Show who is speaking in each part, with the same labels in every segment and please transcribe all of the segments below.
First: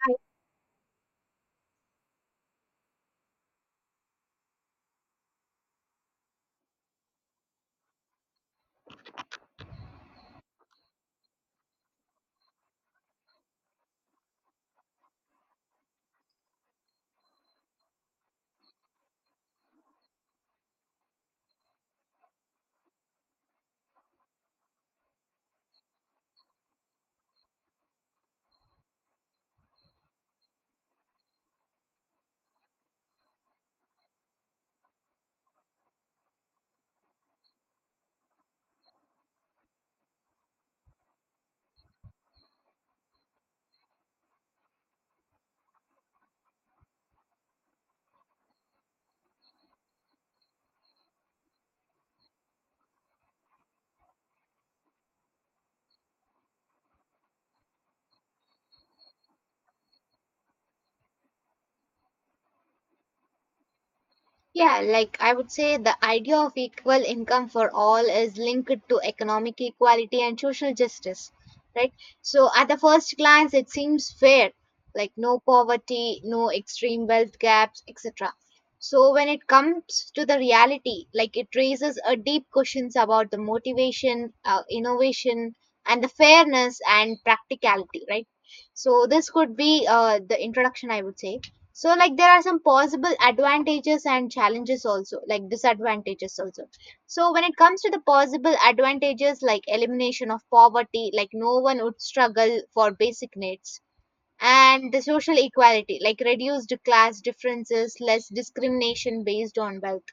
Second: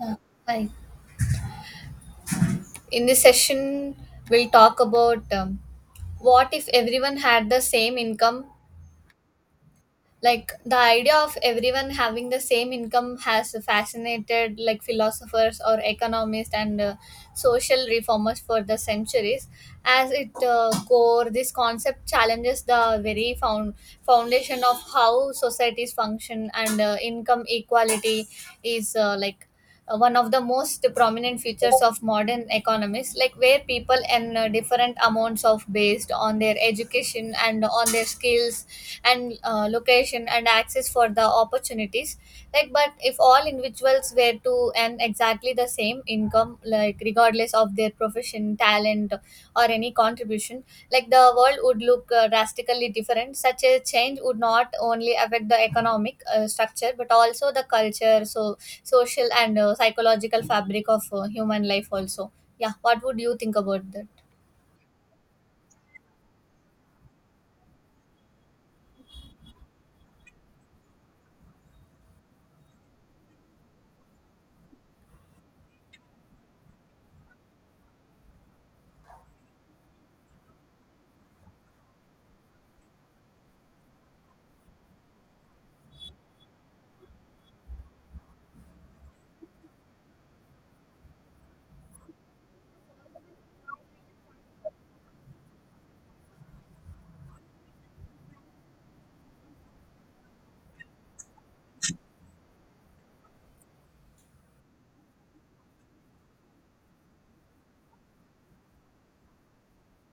Speaker 1: Uh, Hi. In this session, we'll talk about what if everyone had the same income, like the idea of everyone having the same income has fascinated like philosophers or economists and social reformers for the centuries as it core, this concept challenges the very foundation of how societies function, and income equality is like one of the most prominent features of modern economies, like where people earn different amounts of based on their education and on their skills and location and access for the opportunities, like but if all individuals were to earn exactly the same income, like regardless of their profession, talent or any contribution, like the world would look drastically different. Such a change would not only affect the economic structure but also the culture, so social and psychological fabric of human life also. Yeah, what would you think about that?
Speaker 2: Yeah, like I would say the idea of equal income for all is linked to economic equality and social justice, right? So at the first glance, it seems fair, like no poverty, no extreme wealth gaps, etc. So when it comes to the reality, like it raises a deep questions about the motivation, innovation, and the fairness and practicality, right? So this could be the introduction, I would say. So like there are some possible advantages and challenges also, like disadvantages also. So when it comes to the possible advantages, like elimination of poverty, like no one would struggle for basic needs, and the social equality, like reduced class differences, less discrimination based on wealth,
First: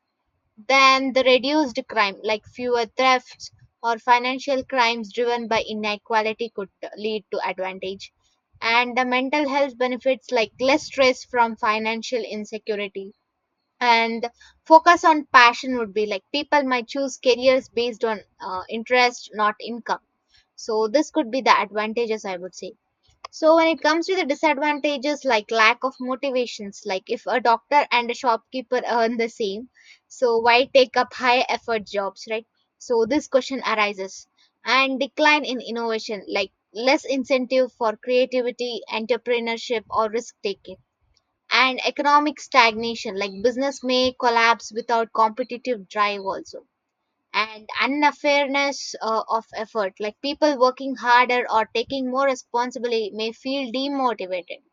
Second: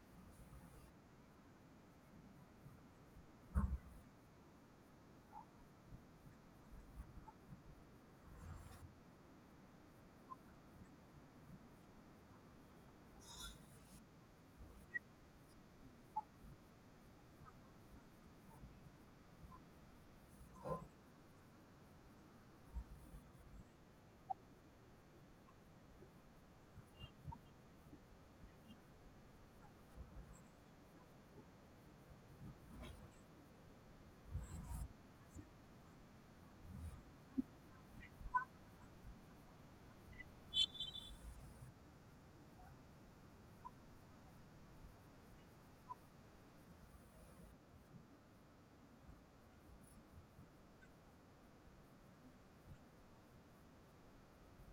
Speaker 2: then the reduced crime, like fewer thefts or financial crimes driven by inequality, could lead to advantage. And the mental health benefits, like less stress from financial insecurity and focus on passion, would be like people might choose careers based on interest, not income. So, this could be the advantages, I would say. So when it comes to the disadvantages, like lack of motivations, like if a doctor and a shopkeeper earn the same, so why take up high effort jobs, right? So this question arises, and decline in innovation, like less incentive for creativity, entrepreneurship or risk taking, and economic stagnation, like business may collapse without competitive drive also, and unfairness of effort, like people working harder or taking more responsibility may feel demotivated,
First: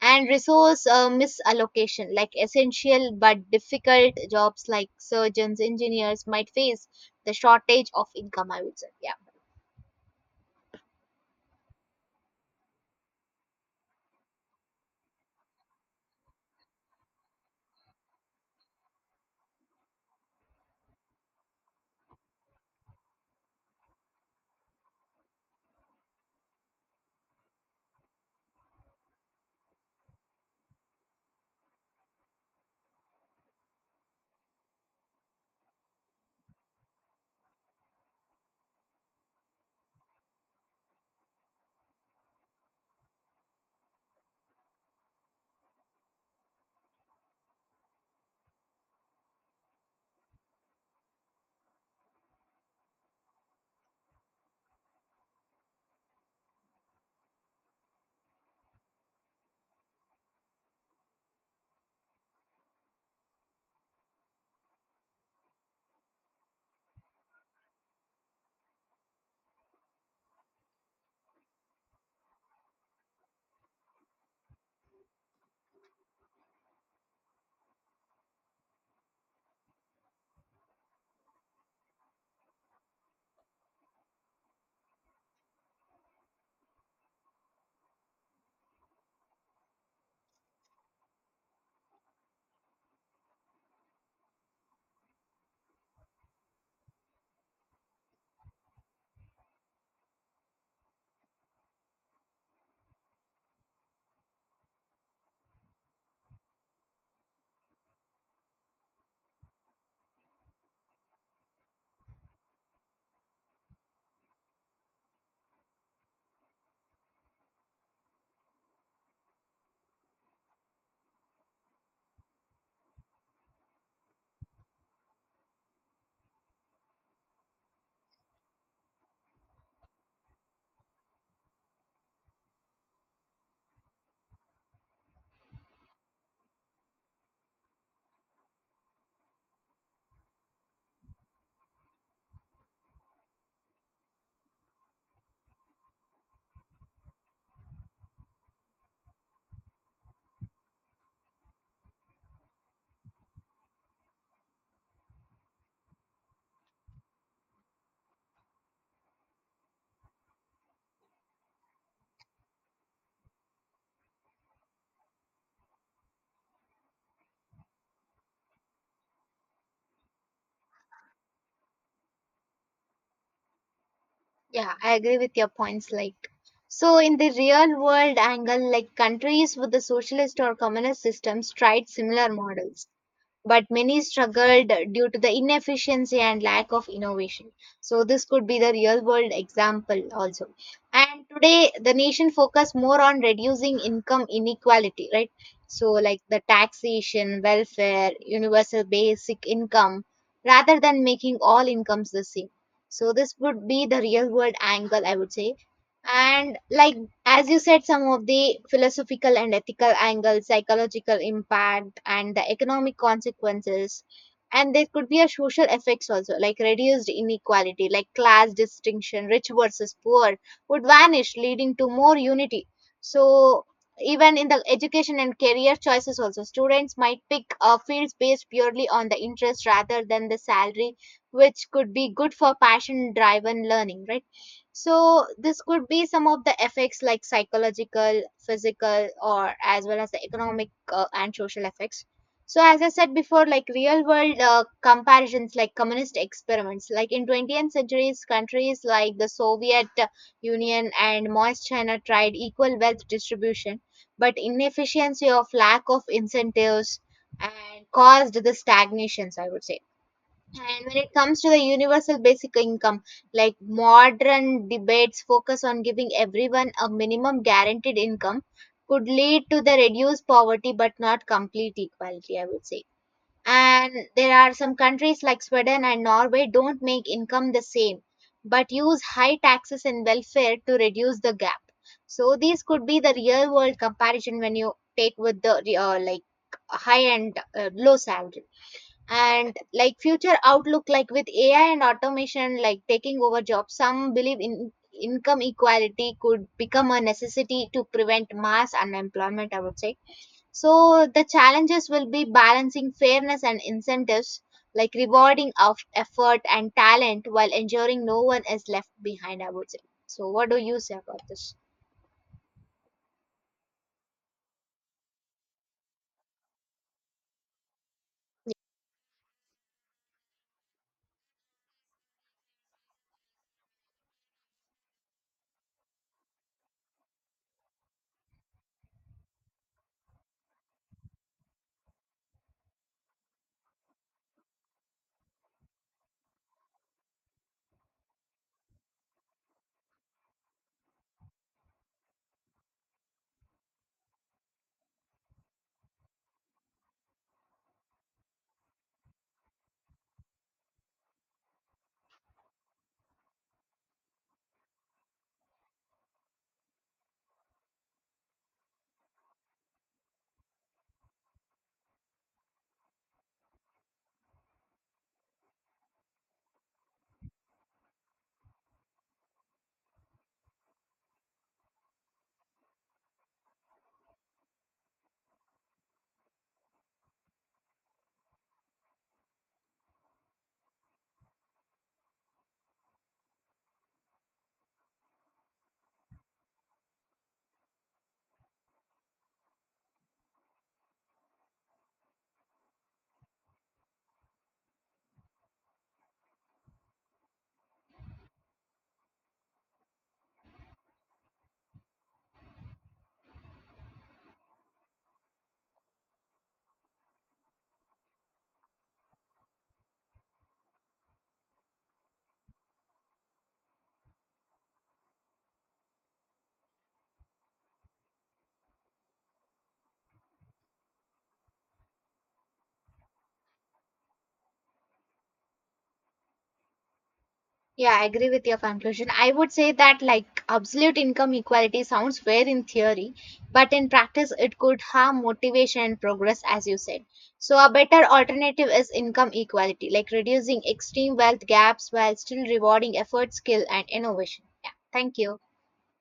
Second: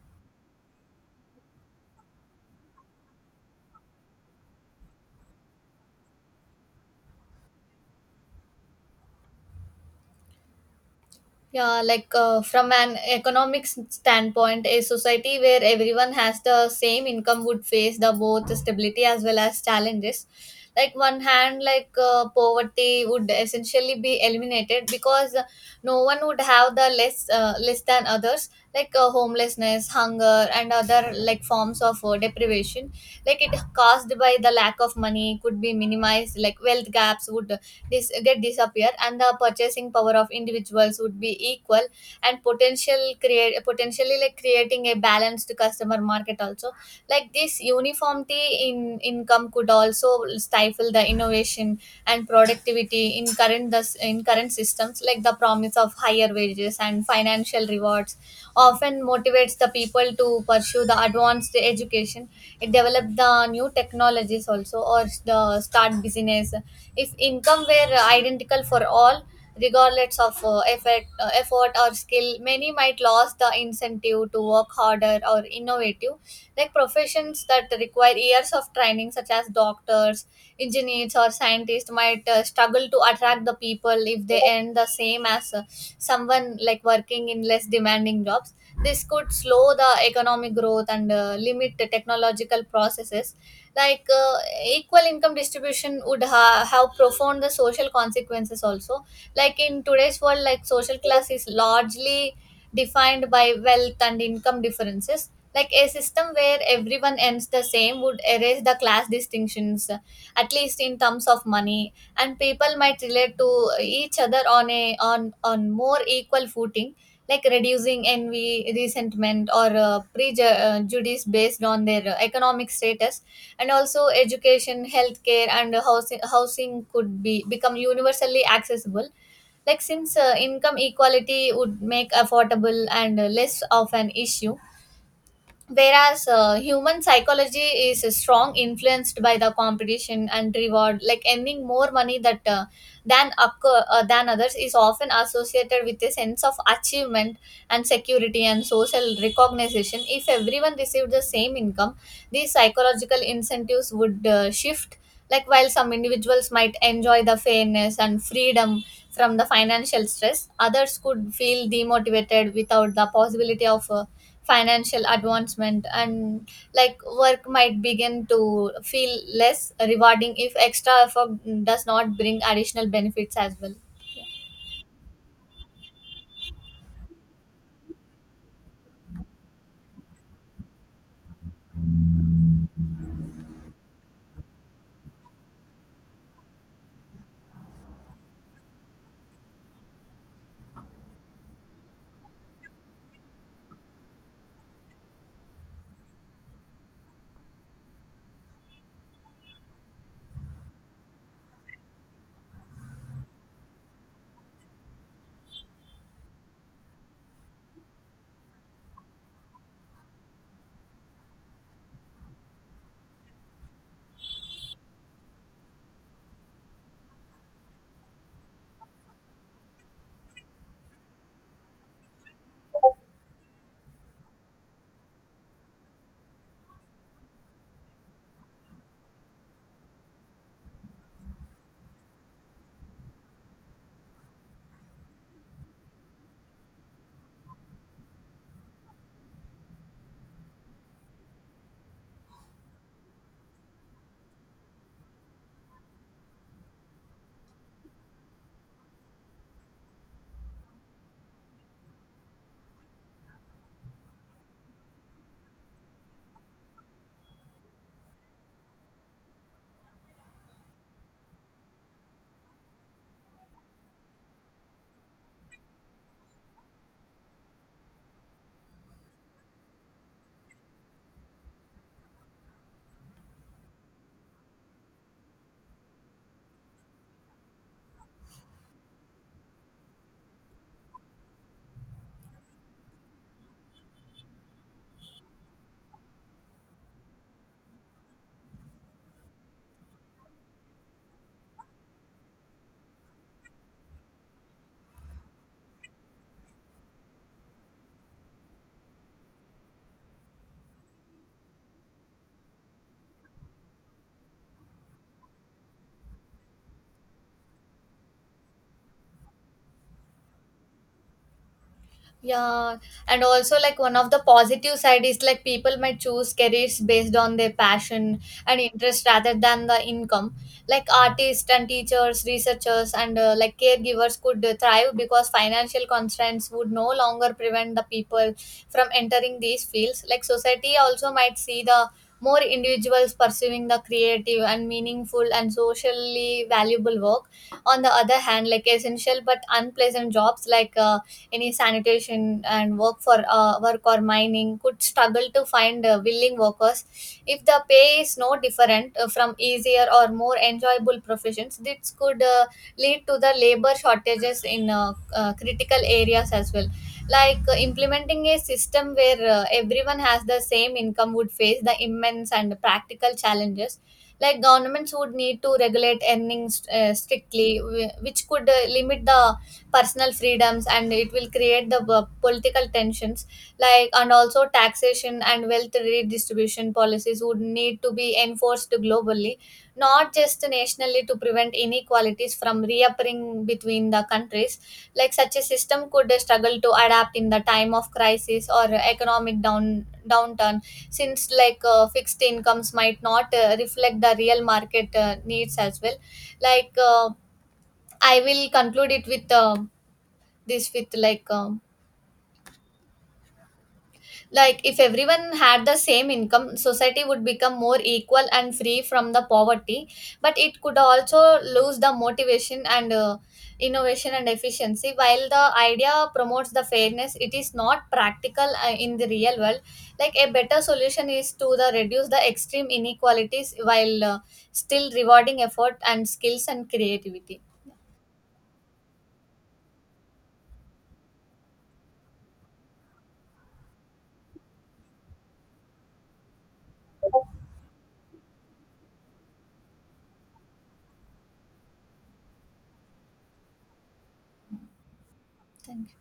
Speaker 2: and resource misallocation, like essential but difficult jobs like surgeons engineers might face the shortage of income, I would say. Yeah,
Speaker 1: Yeah, like from an economic standpoint, a society where everyone has the same income would face the both stability as well as challenges. Like one hand, like poverty would essentially be eliminated because no one would have the less than others, like homelessness, hunger, and other like forms of deprivation. Like it caused by the lack of money could be minimized. Like wealth gaps would get disappear, and the purchasing power of individuals would be equal and potentially like creating a balanced customer market also. Like this uniformity in income could also stifle the innovation and productivity in current thus in current systems, like the promise of higher wages and financial rewards often motivates the people to pursue the advanced education, it develop the new technologies also, or the start business. If income were identical for all regardless of effort or skill, many might lose the incentive to work harder or innovative. Like professions that require years of training such as doctors, engineers or scientists might struggle to attract the people if they earn the same as someone like working in less demanding jobs. This could slow the economic growth and limit the technological processes. Like equal income distribution would have profound the social consequences also, like in today's world, like social class is largely defined by wealth and income differences. Like a system where everyone ends the same would erase the class distinctions, at least in terms of money, and people might relate to each other on a on on more equal footing, like reducing envy, resentment, or prejudice based on their economic status. And also, education, healthcare, and housing could be become universally accessible, like since income equality would make affordable and less of an issue, whereas human psychology is strong influenced by the competition and reward, like earning more money that than others is often associated with a sense of achievement and security and social recognition. If everyone received the same income, these psychological incentives would shift. Like while some individuals might enjoy the fairness and freedom from the financial stress, others could feel demotivated without the possibility of financial advancement, and like work might begin to feel less rewarding if extra effort does not bring additional benefits as well.
Speaker 2: yeah, I agree with your points, like. So, in the real world angle, like countries with the socialist or communist systems tried similar models. But many struggled due to the inefficiency and lack of innovation. So this could be the real world example also. And today the nation focus more on reducing income inequality, right? So like the taxation, welfare, universal basic income, rather than making all incomes the same. So this would be the real world angle, I would say. And like, as you said, some of the philosophical and ethical angles, psychological impact, and the economic consequences. And there could be a social effects also, like reduced inequality, like class distinction, rich versus poor, would vanish, leading to more unity. So even in the education and career choices also, students might pick fields based purely on the interest rather than the salary, which could be good for passion-driven learning, right? So this could be some of the effects, like psychological, physical, or as well as the economic and social effects. So as I said before, like real world comparisons, like communist experiments, like in 20th centuries, countries like the Soviet Union and Maoist China tried equal wealth distribution, but inefficiency of lack of incentives and caused the stagnations, I would say. And when it comes to the universal basic income, like modern debates focus on giving everyone a minimum guaranteed income, could lead to the reduced poverty but not complete equality, I would say. And there are some countries like Sweden and Norway don't make income the same, but use high taxes and welfare to reduce the gap. So these could be the real world comparison when you take with the like high and low salary, and like future outlook, like with AI and automation, like taking over jobs, some believe in income equality could become a necessity to prevent mass unemployment, I would say. So the challenges will be balancing fairness and incentives, like rewarding of effort and talent while ensuring no one is left behind, I would say. So what do you say about this?
Speaker 1: Yeah, and also like one of the positive side is like people might choose careers based on their passion and interest rather than the income. Like artists and teachers, researchers, and like caregivers could thrive because financial constraints would no longer prevent the people from entering these fields. Like society also might see the more individuals pursuing the creative and meaningful and socially valuable work. On the other hand, like essential but unpleasant jobs like any sanitation and work or mining could struggle to find willing workers if the pay is no different from easier or more enjoyable professions. This could lead to the labor shortages in critical areas as well. Like implementing a system where everyone has the same income would face the immense and practical challenges. Like governments would need to regulate earnings strictly, which could limit the personal freedoms and it will create the political tensions. Like and also taxation and wealth redistribution policies would need to be enforced globally, not just nationally, to prevent inequalities from reappearing between the countries. Like such a system could struggle to adapt in the time of crisis or economic downturn, since like fixed incomes might not reflect the real market needs as well. Like I will conclude it with this with like if everyone had the same income, society would become more equal and free from the poverty, but it could also lose the motivation and innovation and efficiency. While the idea promotes the fairness, it is not practical in the real world. Like a better solution is to the reduce the extreme inequalities while still rewarding effort and skills and creativity.
Speaker 2: Yeah, I agree with your conclusion. I would say that like absolute income equality sounds fair in theory, but in practice it could harm motivation and progress as you said. So a better alternative is income equality, like reducing extreme wealth gaps while still rewarding effort, skill and innovation. Yeah. Thank you.
Speaker 1: Thank you.